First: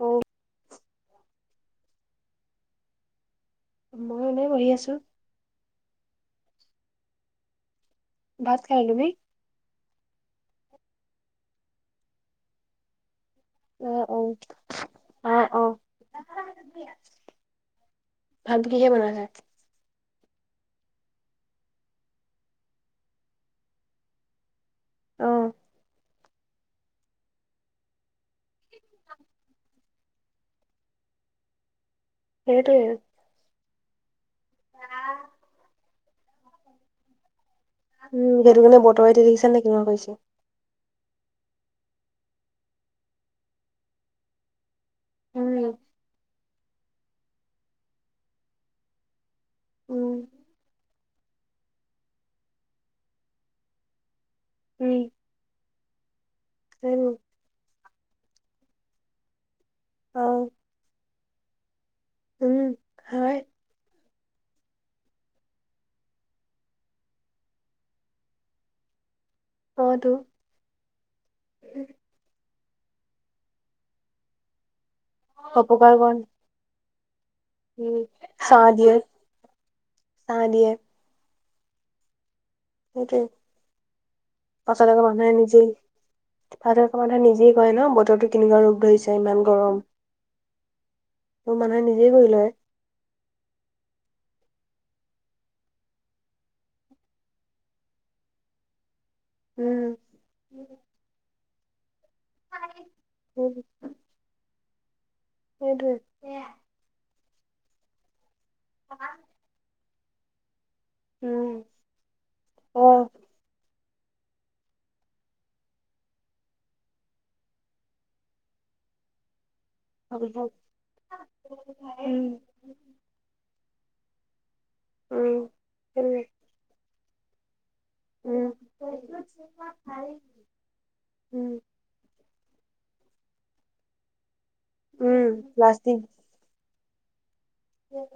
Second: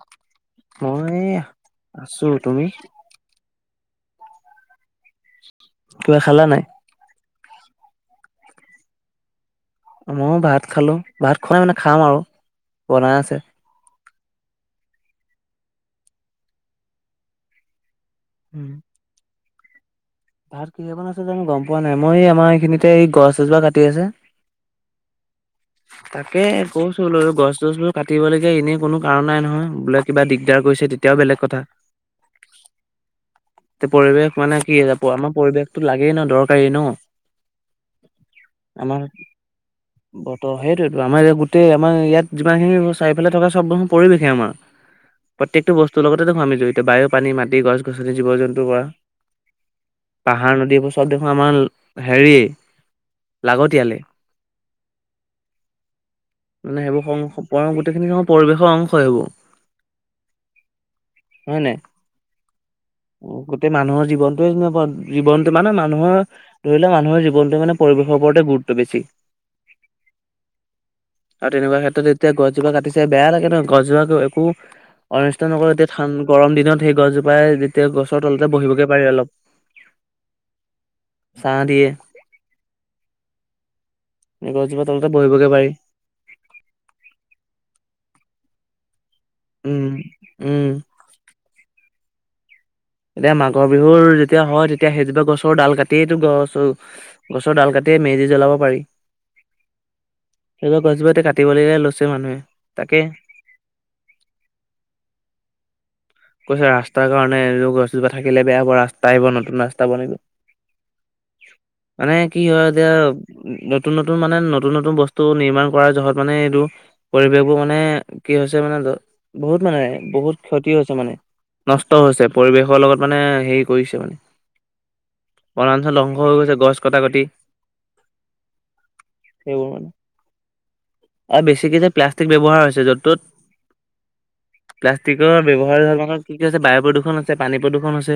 অ মই এয়া আছোঁ, তুমি? মই এনেই বহি আছোঁ। কিবা খালা নাই? ভাত খাই আহিলোঁ, তুমি? মইও ভাত খালোঁ, ভাত খোৱাই মানে খাম আৰু বনাই আছে। অ' অ' অ' ভাত উম, কিহে বনালা আজি? ভাত কিহে বনাইছে জানো গম পোৱা নাই, মই আমাৰ এইখিনিতে এই গছ এজোপা কাটি আছে অ' [unintelligible] তাকে কইছো বোলো গছ চছবোৰ কাটিবলগীয়া এনেই কোনো কাৰণ নাই নহয় বোলে কিবা দিগদাৰ কৰিছে তেতি য়া বেলেগ কথা। সেইটোৱে। পৰিৱেশ মানে কি আমাৰ পৰিৱেশতো লাগেই ন দৰকাৰী ন। উম সেইটো কাৰণে বতৰে দেখিছা নে কেনেকুৱা কৰিছে। ত' সেইটোৱেটো আমাৰ ই গোটেই আমাৰ ইয়াত যিমানখিনি চাৰিফালে থকা চব পৰিৱেশে আমাৰ। প্ৰত্যেকটো উম বস্তুৰ লগতে দেখোন আমি জৰিত বায়ু, পানী, মাটি গছ গছনি। জীৱ জন্তুৰ পৰা উম পাহাৰ নদী বস্তু চব দেখোন আমাৰ হেৰি লাগতিয়ালে। উম মানে সেইবোৰ [inaudible] গোটেইখিনি সময়ৰ পৰিৱেশৰ অংশ সেইবোৰ। অ হয় নাই? উম হয় গোটেই মানুহৰ জীৱনটোৱে জীৱনটো মানে মানুহৰ ধৰি লোৱা মানুহৰ জীৱনটোৱে মানে পৰিৱেশৰ ওপৰতে গুৰুত্ব বেছি। হয়টো। আৰু তেনেকুৱা ক্ষেত্ৰত এতিয়া গছজোপা কাটিছে বেয়া লাগে নহয় গছজোপা টো একো অনিষ্ঠ নকৰাকে অপকাৰ ঠানড কৰে গৰম দিনত সেই গছজোপাই যি তেতিয়া উম গছৰ তলতে ছাঁ বহিবগে দিয়ে পাৰে অলপ, ছাঁ দিয়ে ছা দিয়ে। সেইটোৱে। গছজোপা পাচত আকৌ তলতে মানুহে বহিবগে নিজেই পাৰি পাছত আকৌ মানুহে নিজেইে কয় ন বতৰটো কেনেকুৱা ৰূপ ধৰিছে ইমান গৰম। উম উম। ত' মানুহে নিজেই কৰি লয়। যেতিয়া মাঘ বিহুৰ যেতিয়া হয় তেতিয়া সেইজোপা গছৰ ডাল কাটিয়ে গছ গছৰ ডাল কাটিয়ে মেজি জ্বলাব পাৰি। উম। তেনেকুৱা গছজোপা কাটিব লে লৈছে মানুহে তাকে উম। সেইটোৱে। কৈছে ৰাস্তাৰ কাৰণে এইযোৰ গছজোপা থাকিলে বেয়া হ'ব ৰাস্তা আহিব নতুন ৰাস্তা বনিব। উম মানে কি হয় অ এতিয়া নতুন-নতুন মানে নতুন-নতুন বস্তু নিৰ্মাণ কৰাৰ জহত মানে এইটো পৰিৱেশ বোৰ মানে কি হৈছে মানে, বহুত মানে ভাল বহুত ভাল ক্ষতি হৈছে মানে, নষ্ট হৈছে উম পৰিৱেশৰ লগত মানে হেৰি কৰিছে মানে। উম বনাঞ্চল ধ্বংস সেইটোৱে হৈ গৈছে গছ কটা-কটি। উম সেইবোৰ মানে, আৰু উম বেছিকে যে প্লাষ্টিক ব্যৱহাৰ হৈছে য'ত-ত'ত, উম প্লাষ্টিকৰ ব্যৱহাৰ প্লাষ্টিক এতিয়া যে বায়ু প্ৰদূৰ্ষণ হৈছে, পানী প্ৰদূৰ্ষণ হৈছে।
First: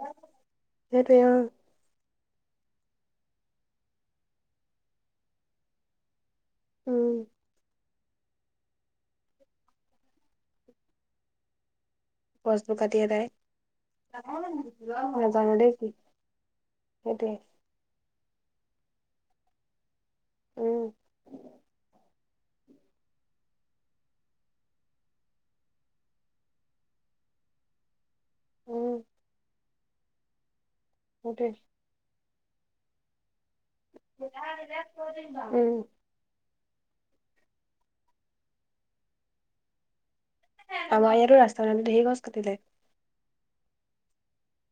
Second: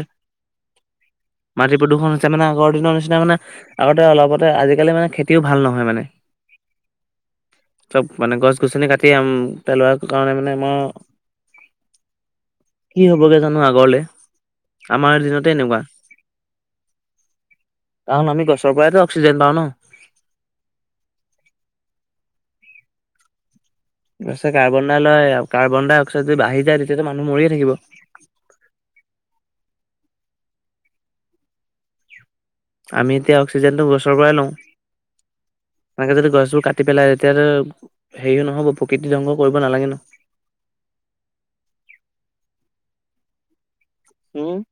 সেইটোৱে অ মাটি প্ৰদূষণ হৈছে মানে আগৰ দিনৰ নিচিনা মানে, আগতে অলপতে আজিকালি মানে খেতিও ভাল নহয় মানে। উম। চব মানে গছ-গছনি কাটি পেলোৱাৰ কাৰণে মানে আমাৰ গছবোৰ কি কাটি আদায়, হ'বগে জানো আগৰলে আমাৰ দিনতে নাজানো দেই এনেকুৱা কি? সেইটোৱে। কাৰণ আমি গছ পৰাই অক্সিজেন পাওঁ নহ। উম। তাৰছে কাৰ্বন ডাই লয়, কাৰ্বন ডাই অক্সাই যদি হে বাহি যায় তেতিয়া টো মানুহ মৰিয়ে থাকিব। উম। সেইটোৱে। আমি এতিয়া অক্সিজেনটো গছৰ পৰাই লওঁ, উম সেনেকে যদি গছবোৰ কাটি কাটি পেলাই তেতিয়াটো হেৰিও নহ'ব, প্ৰকৃতি ধ্বংস কৰিব নালাগে ন। আমাৰ ইয়াতো ৰাস্তা [unintelligible] ধেৰ গছ কাটিলে। উম,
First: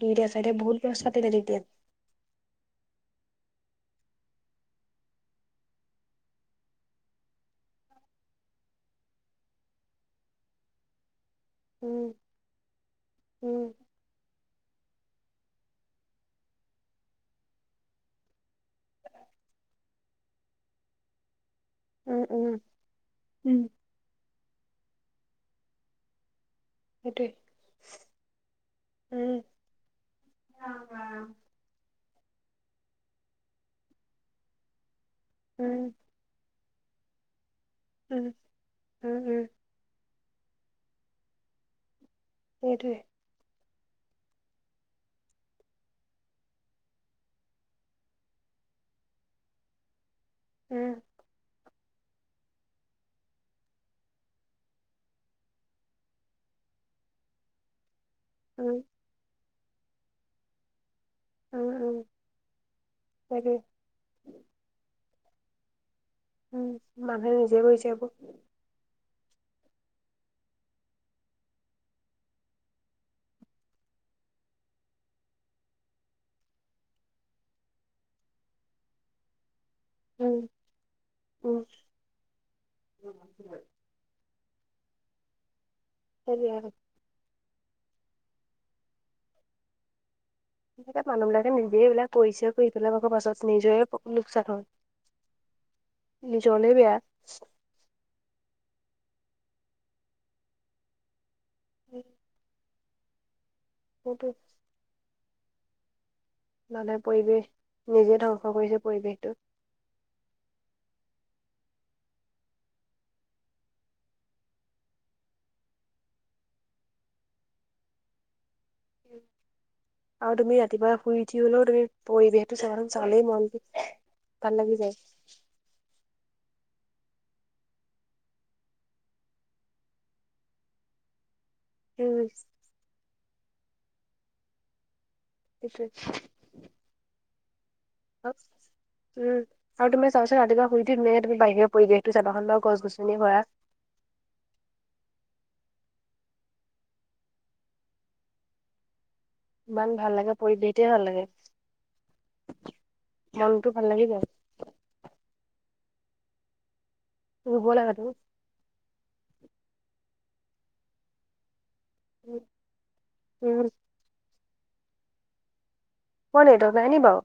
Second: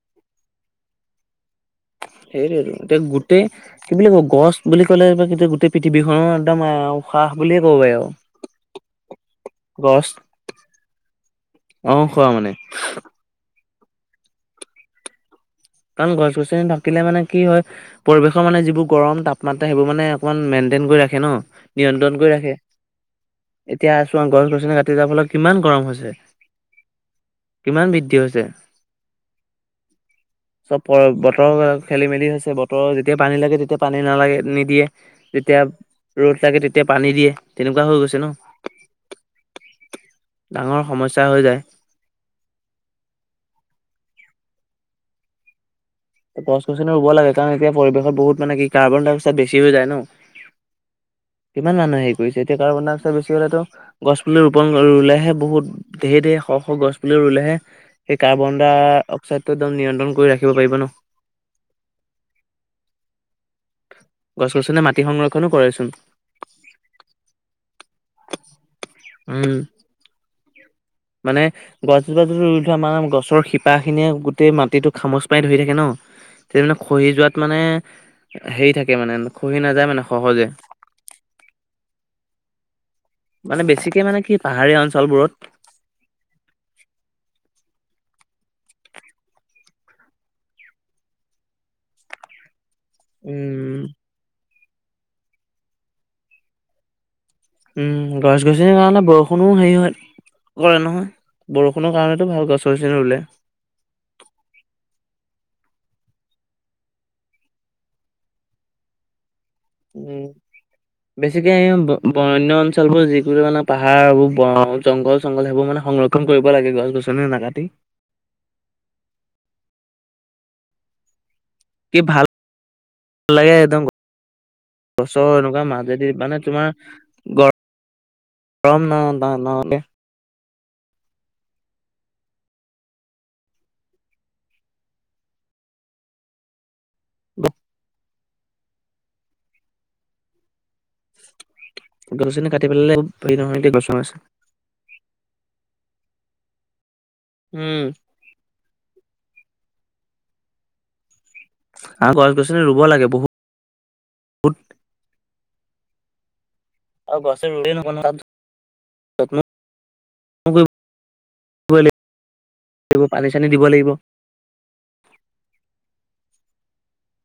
দুইটা চাইটে এতিয়া বহুত গছ কাটিলে তেতিয়া। সেইটোৱেইটো এতিয়া গোটেই কি বুলি কব গছ বুলি ক'লে, গোটেই পৃথিৱীখনো একদম উশাহ বুলিয়ে কব পাৰি আৰু। গছ, উম অ', খোৱা মানে। উম, কাৰণ গছ-গছনি থাকিলে মানে কি হয়? পৰিৱেশৰ মানে যিবোৰ গৰম তাপমাত্ৰা, সেইবোৰ মানে অকমান মেইনটেইন কৰি ৰাখে ন। নিয়ন্ত্ৰণ উম কৰি উম ৰাখে, উম এতিয়া চোৱা গছ-গছনি কাটি যোৱাৰ ফালে কিমান গৰম হৈছে। সেইটোৱেই, কিমান বৃদ্ধি হৈছে। উম। চব বতৰ খেলি-মেলি হৈছে বতৰৰ যেতিয়া পানী লাগে, তেতিয়া পানী নালাগে নিদিয়ে। যেতিয়া, উম ৰ'দ লাগে তেতিয়া পানী দিয়ে, তেনেকুৱা হৈ গৈছে উম ন। উম উম ডাঙৰ সমস্যা হৈ যায়। সেইটোৱে। গছ-গছনি ৰুব লাগে, কাৰণ এতিয়া পৰিৱেশত বহুত মানে কি কাৰ্বন ডাই অক্সাইড বেছি হৈ যায় ন। উম না, না, না, নাই ইমান মানুহ হেৰি কৰিছে, এতিয়া কাৰ্বন-ডাই অক্সাইড বেছি হ'লেটো গছ পুলি ৰোপণ ৰুলেহে বহুত ধেৰ ধেৰ শ- শ গছ পুলি ৰুলেহে সেই কাৰ্বন ডা উম অক্সাইডটো একদম নিয়ন্ত্ৰণ কৰি ৰাখিব পাৰিব ন? অ', অ' তাকেই। গছ-গছনিয়ে মাটি সংৰক্ষণো কৰেচোন? উম, মানুহে নিজেই কৰিছে এইবোৰ। উম। মানে গছজোপা জোপ তুমি ৰুই থোৱা, মানে গছৰ শিপাখিনিয়ে গোটেই মাটিটো খামচ মাৰি ধৰি থাকে ন? তেতিয়া মানে খহি যোৱাত মানে হেৰি থাকে মানে খহি নাযায় মানে উম সহজে। উম। মানে বেছিকে মানে কি পাহাৰীয়া অঞ্চলবোৰত। তই জিয়াই থাক? সেই মানুহবিলাকে নিজেই এইবিলাক কৰি কৰিছেই, কৰি পেলাই আকৌ পাছত নিজৰে উম লোকচান হয়, নিজৰলেই বেয়া। উম, গছ-গছনি হোৱা হলে, বৰষুনো হেৰি হয়, কৰে নহয় বৰষুণৰ কাৰণেতো ভাল গছ গছনি ৰুলে। সেইটোৱেই। মানুহে পৰিৱেশ নিজে ধ্বংস কৰিছে পৰিৱেশটো। উম। বেছিকে বণ্যঅঞ্চলবোৰ মানে, পাহাৰবোৰ জংঘল-চংঘল সেইবোৰ মানে সংৰক্ষন ক্ষন কৰিব লাগে, গছ-গছনি নাকাতি। আৰু তুমি ৰাতিপুৱা শুই উঠি হ'লেও তুমি কি ভাল পৰিৱেশটো চালেই মনটো ভাল লাগি যায়। ত' এনেকুৱা মাজেদি মানে তোমাৰ গৰ-গৰম ন-ন-ন উম সেইটোৱেই। [unintelligible] উম', আৰু তুমি চাবাচোন ৰাতিপুৱা শুই উঠি ধুনীয়কে তুমি বাহিৰ পৰিৱেশটো গছনি চাবাচোন বাৰু কাটি গছ পেলালে গছনি হেৰি ভৰা নহয় এতিয়া বছন আছে। উম। ইমান ভাল লাগে, পৰিৱেশটোৱে ভাল লাগে। আৰু গছ গছনি ৰুব লাগে, বহু মনটো ভাল লাগি যায়। আৰু গছ গছনি ৰুব ৰুলেই নহ'ব, লাগাটো তাত যত্মও কৰিব লাগিব। এইবোৰ পানী চানী উম দিব লাগিব। তৰ নেটৱৰ্ক নাই নি বাৰু?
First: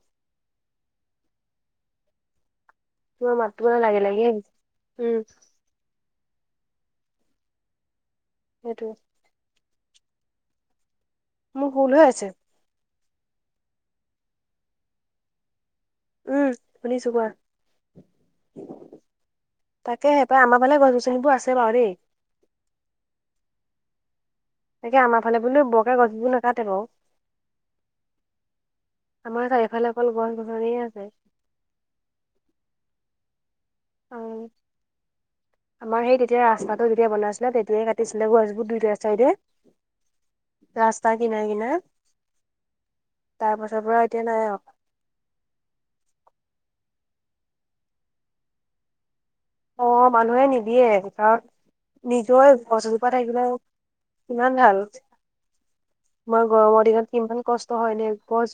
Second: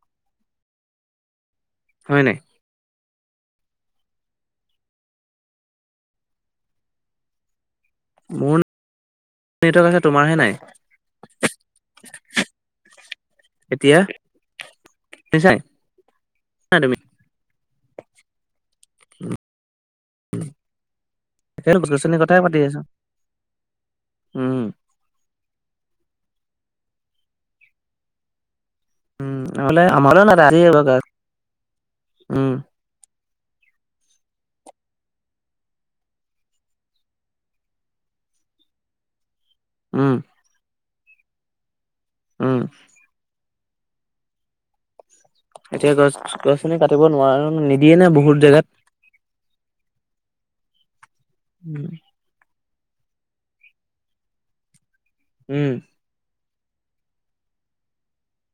হয় নাই? তোমাৰ মাতটো অলপ লাগি লাগি আহিছে, উম। মোৰ সেইটো। নেটৱৰ্ক আছে, তোমাৰহে নাই। মোৰ ভুল হৈ আছে। এতিয়া, শুনিছাই উম, নাই তুমি শুনিছোঁ কোৱা। তাকেহে পাই, আমাৰ ফালে গছ গছনিবোৰ আছে বাৰু দেই। অথনি কথাই পাতি আছোঁ। উম। তাকে আমাৰ ফালে বোলো বকে গছবোৰ নাকাটে বাৰু। উম আমাৰ নহলে চাৰিওফালে অকল আমাৰো গছ নাই গছনিহে আজি আছে। উম। অ', [inaudible] আমাৰ সেই তেতিয়া ৰাস্তাটো যেতিয়া বনাইছিলে, তেতিয়াই কাটিছিলে গছবোৰ দুইটা চাইডে। উম। ৰাস্তাৰ কিনাৰে কিনাৰে। উম। তাৰ পাছৰ পৰা এতিয়া নাই আৰু। এতিয়া গছ গছনি কাটিব নোৱাৰ, নিদিয়ে ন' বহুত জেগাত। অ' মানুহে নিদিয়ে কাৰণ [inaudible] নিজৰ গছজোপা থাকিলে কিমান ভাল। উম। তোমাৰ গৰমৰ দিনত ইমান কষ্ট হয় নে গছ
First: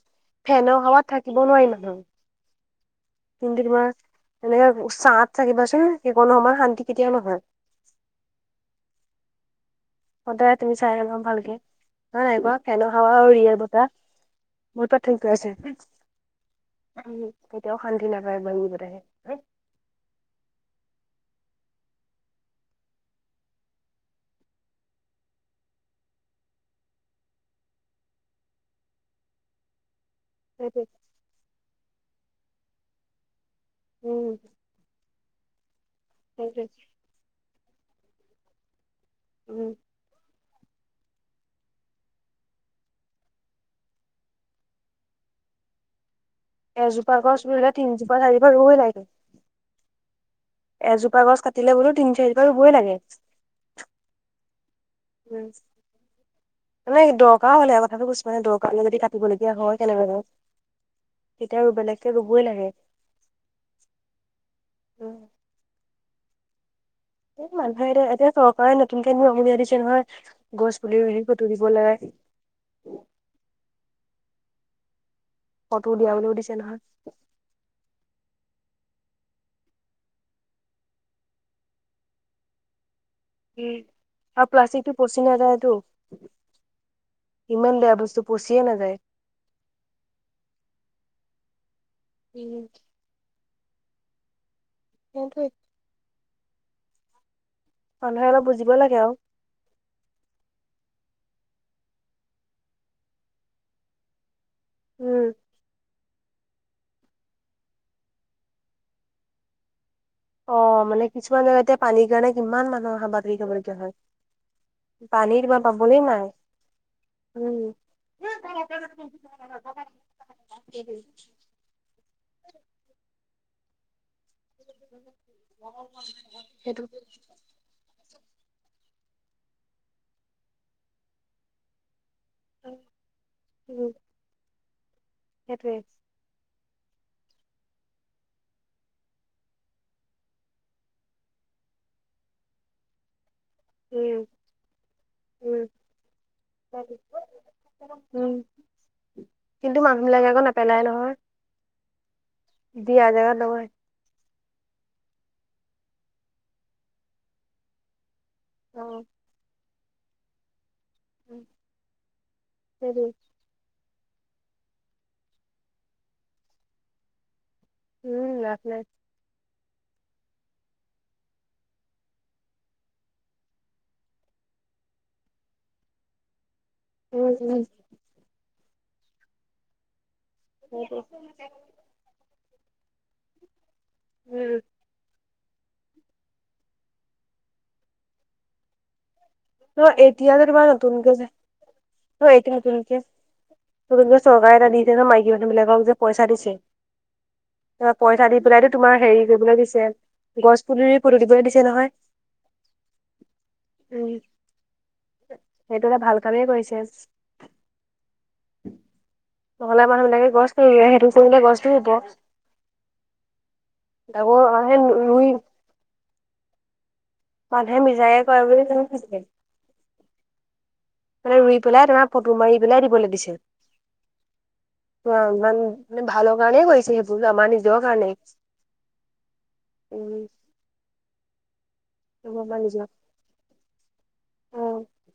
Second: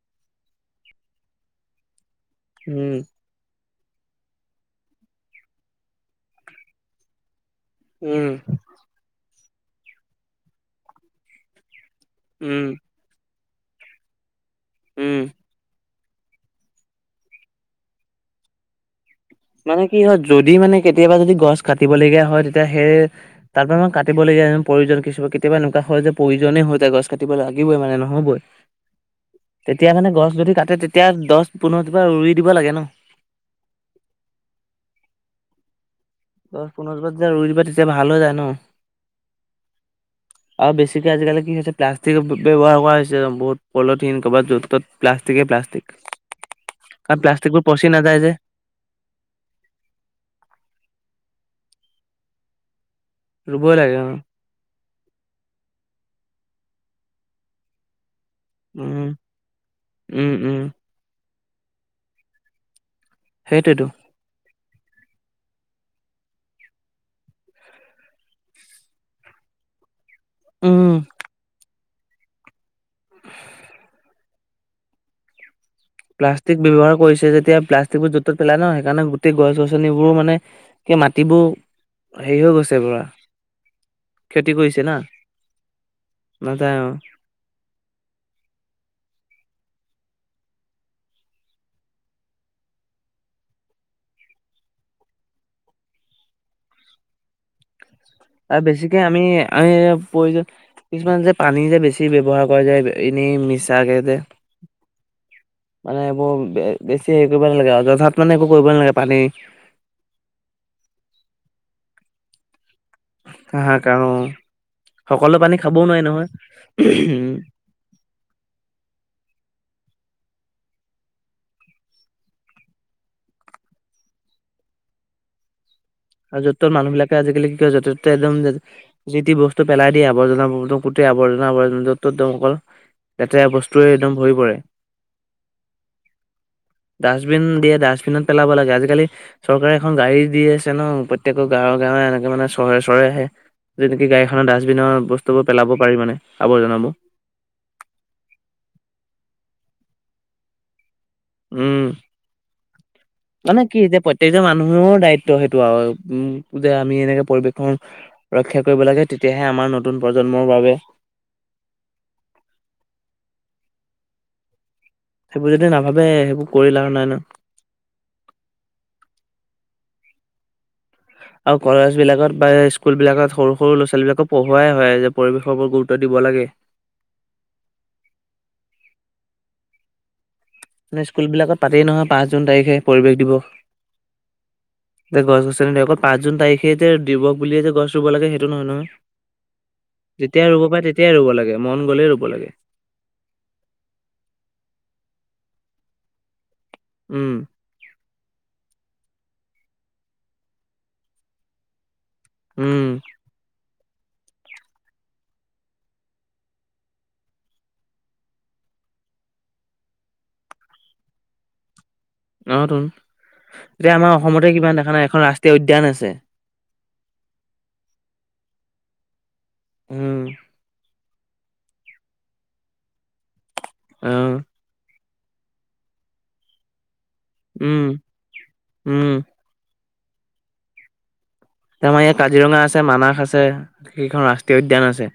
ফেনৰ হাৱাত থাকিব নোৱাৰি মানুহ। উম। কিন্তু তোমাৰ এনেকে ছাত থাকিবাচোন, সেইকণ সমান শান্তি কেতিয়াও নহয়। উম। সদায় তুমি চাই ল'বা ভালকে, হয় নাই কোৱা, উম, ফেনৰ হাৱা আৰু ৰিয়েল বতাহ। বহুত উম। পাৰ্থক্য আছে। উ, কেতিয়াও শান্তি নাপায় মানুহবিলাকে। মানে কি হয় যদি মানে কেতিয়াবা যদি গছ কাটিবলগীয়া হয়, তেতিয়া সেই তাৰ পৰা মই কাটিবলগীয়া প্ৰয়োজন কিছু, কেতিয়াবা একুৱা হয় যে প্ৰয়োজনেই হৈ যায় গছ কাটিব লাগিবই মানে নহ'বই। তেতিয়া মানে গছ যদি কাটে সেইটোৱে তেতিয়া দহ পোন্ধৰ জোপা ৰুই দিব লাগে ন'। উম। দহ সেইটোৱে পোন্ধৰ জোপা যেতিয়া ৰুই দিবা তেতিয়া ভাল হৈ যায় ন'। উম। আৰু বেছিকে আজিকালি কি হৈছে প্লাষ্টিক ব্যৱহাৰ কৰা হৈছে বহুত, পলিথিন ক'ৰবাত য'ত ত'ত প্লাষ্টিকে প্লাষ্টিক। এজোপা কাৰণ গছ প্লাষ্টিকবোৰ ৰুলে পচি নাযায় তিনজোপা, যে। চাৰি জোপা ৰুবই লাগে। এজোপা গছ কাটিলে বোলো তিনি চাৰি জোপা ৰুবই লাগে। ৰুবই লাগে অ'। উম, মানে দৰকাৰ হ'লেহে কথাটো কৈছোঁ। মানে দৰকাৰ যদি উম কাটিবলগীয়া হয় কেনেবাকে উম উম তেতিয়া আৰু বেলেগকে ৰুবই লাগে। সেইটোৱেতো। উম এই মানুহে এতিয়া এতিয়া চৰকাৰে নতুনকে নিয়ম উলীয়াই দিছে নহয়, গছ উম পুলি ৰুই ৰুই ফটো দিব লাগে। ফটো উলিয়াবলৈও দিছে প্লাষ্টিক নহয় ব্যৱহাৰ কৰিছে যেতিয়া প্লাষ্টিকবোৰ য'ত ত'ত পেলাই ন' সেইকাৰণে গোটেই গছ গছনিবোৰো মানে কে মাটিবোৰ হেৰি হৈ গৈছে পুৰা। উম আৰু ক্ষতি কৰিছে প্লাষ্টিকটো না পচি নাযায়টো। নাযায় অ ইমান বেয়া বস্তু পচিয়ে নাযায়। [unintelligible] [unintelligible] মানুহে অলপ আৰু বুজিব লাগে বেছিকে আমি আমি প্ৰয়োজন কিছুমান যে পানী যে বেছি ব্যৱহাৰ কৰে যে এনেই মিছাকে যে। উম। মানে এইবোৰ বেছি হেৰি কৰিব নালাগে অযথাত মানে এইবোৰ কৰিব নালাগে পানী অ' মানে কিছুমান জেগাতে পানীৰ কাৰণে কিমান মানুহৰ হাবাথুৰি খাবলগীয়া হয়। হাহাকাৰ অ সকলো পানী তোমাৰ খাবও নোৱাৰি পাবলৈ নাই। নহয় উম। [unintelligible] [unintelligible] আৰু য'ত ত'ৰ সেইটো মানুহবিলাকে আজিকালি কি কৰে যতে তাতে একদম যি টি বস্তু পেলাই দিয়ে আৱৰ্জনা গোটেই আৱৰ্জনা [unintelligible] [unintelligible] লেতেৰা বস্তুৰে উম একদম ভৰি পৰে। সেইটোৱে। ডাষ্টবিন দিয়ে ডাষ্টবিনত পেলাব লাগে। আজিকালি চৰকাৰে এখন গাড়ী দিয়ে। ন প্ৰত্যেকৰ গাঁৱে গাঁৱে এনেকে মানে, চহৰে চহৰে আহে। যি নেকি উম গাড়ীখনৰ ডাষ্টবিনৰ বস্তুবোৰ উম পেলাব পাৰি মানে আৱৰ্জনা বোৰ। উম কিন্তু মানুহবিলাকে আকৌ নেপেলাই নহয়। উম দিয়া জেগাত মানে নবহে। কি এতিয়া [unintelligible] মানুহৰ দায়িত্ব সেইটো আৰু উম যে আমি যে এনেকে পৰিৱেশৰ ৰক্ষা কৰিব লাগে তেতিয়াহে আমাৰ নতুন প্ৰজন্মৰ বাবে [unintelligible] সেইবোৰ যদি নাভাবে। সেইবোৰ কৰি লাভ নাই ন। উম লাভ নাই। আৰু কলেজ বিলাকত বা স্কুল বিলাকত সৰু সৰু ল'ৰা-ছোৱালী বিলাকক পঢ়োৱাই হয় যে পৰিৱেশৰ ওপৰত গুৰুত্ব দিব লাগে। উম, উম। সেইটোৱে। মানে স্কুলবিলাক পাতেই নহয় পাঁচ জুন তাৰিখে পৰিৱেশ দিৱস। উম। গছ গছনি অকল পাঁচ জুন তাৰিখে যে দিৱস বুলিয়ে যে গছ ৰুব লাগে সেইটো নহয় ন। অ' এতিয়া যে তোমাৰ নতুনকে ৰুব যে, লাগে মন গ'লেই ৰুব লাগে এতিয়া নতুনকে [unintelligible] চৰকাৰে এটা দিছে ন মাইকী মানুহ বিলাকক যে পইচা দিছে উম। পইচা দি পেলাইতো তোমাৰ হেৰি কৰিবলৈ দিছে, গছ পুলিৰ ফুটো দিবলৈ দিছে নহয়। উম। উম। সেইটো এটা ভাল কামেই কৰিছে। নহ'লে মানুহ বিলাকে গছটো নুৰুৱে, সেইটো কৰিলে গছটো ৰুব। অ' টো এতিয়া আমাৰ তাকো অসমতে কিবা মানুহে দেখা নাই এখন ৰুই ৰাষ্ট্ৰীয় উদ্যান আছে। মানুহে মিছাকে কৰে বুলি [unintelligible] উম। মানে ৰুই পেলাই তোমাৰ ফটো মাৰি পেলাই দিবলৈ দিছিল। অ'। চোৱা ইমান মানে ভালৰ কাৰণেই কৰিছে সেইবোৰ আমাৰ নিজৰ উম কাৰণেই। উম উম। এ আমাৰ ইয়াত এইবোৰ কাজিৰঙা আমাৰ আছে নিজৰ মানাস আছে সেইখন অ ৰাষ্ট্ৰীয় উদ্যান আছে।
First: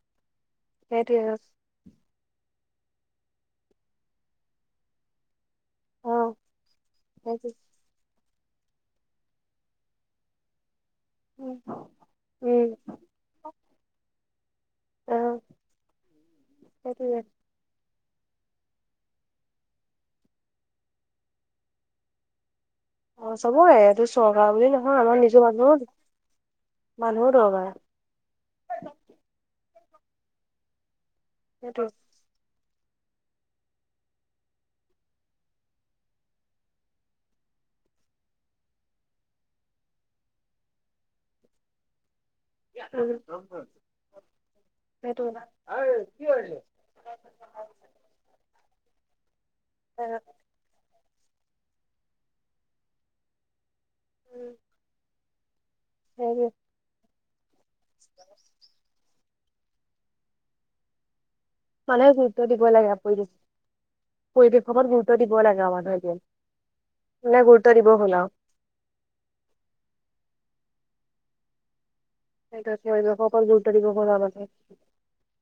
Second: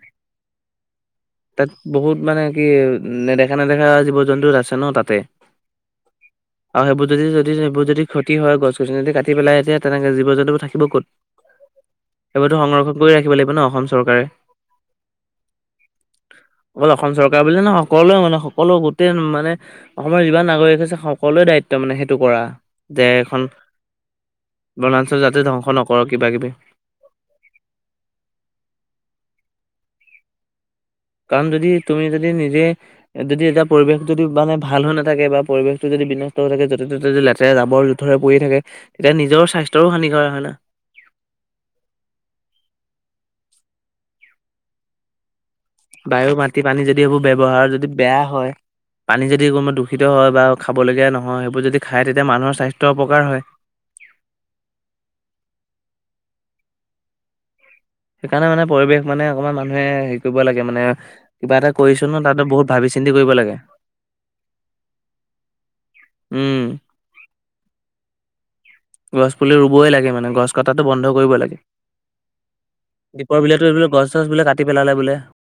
সেইটোৱে। তাত বহুত মানে কি নেদেখা, নেদেখা জীৱ জন্তু আছে ন তাতে। অ আৰু সেইবোৰ যদি, সেইটোৱে যদি সেইবোৰ যদি ক্ষতি হয় গছ- গছনি যদি কাটি পেলাই এতিয়া তেন্তে জীৱ জন্তুবোৰ থাকিব ক'ত। উম। সেই বোৰটো উম সংৰক্ষণ কৰি ৰাখিব লাগিব ন অসম চৰকাৰে। অ অকল অসম সেইটোৱে চৰকাৰক। কৰিলে নহয় সকলোৱে মানে সকলো গোটেই মানে অসমৰ যিমান নাগৰিক আছে সকলোৰে দায়িত্ব মানে সেইটো কৰা। যে অ এখন চবৰে এইটো চৰকাৰ বুলি নহয় বনাঞ্চল জাতে ধ্বংস নকৰক কিবা কিবি। মানুহো দৰকাৰ। কাৰণ যদি সেইটোৱে তুমি যদি নিজে এ যদি এতিয়া পৰিৱেশ যদি মানে ভাল হৈ নাথাকে বা পৰিবেশটো যদি বিনষ্ট হৈ থাকে য'তে ত'তে যদি লেতেৰা জাবৰ জথোৰ হৈ পৰি থাকে তেতিয়া নিজৰ স্বাস্থ্যৰো হানি কৰা হয় না। উম সেইটোৱে কথা। বায়ু মাটি পানী যদি এইবোৰ ব্যৱহাৰ যদি বেয়া হয় পানী যদি কোনোবাত দূষিত হয় বা খাবলগীয়া নহয় সেইবোৰ যদি খায় তেতিয়া মানুহৰ স্বাস্থ্যৰ অপকাৰ হয়। সেইয়ে। সেইকাৰণে মানে পৰিৱেশ মানে অকমান মানুহে হেৰি কৰিব লাগে মানে। কিবা এটা কৰিছোঁ মানুহে নো গুৰুত্ব তাতে দিব বহুত লাগে ভাবি চিন্তি কৰিব লাগে। পৰিৱেশ সমূহত গুৰুত্ব দিব লাগে আৰু মানুহে যে উম মানে গুৰুত্ব দিবৰ হ'ল আৰু। গছ পুলি ৰুবই লাগে মানে গছ কটাটো বন্ধ কৰিব লাগে। সেইটোৱে, পৰিৱেশৰ দীপৰ ওপৰত বিলোটো গুৰুত্ব দিব এইফালে গছ হ'ল আৰু চছ বোলে মানুহে কাটি পেলালে বোলে।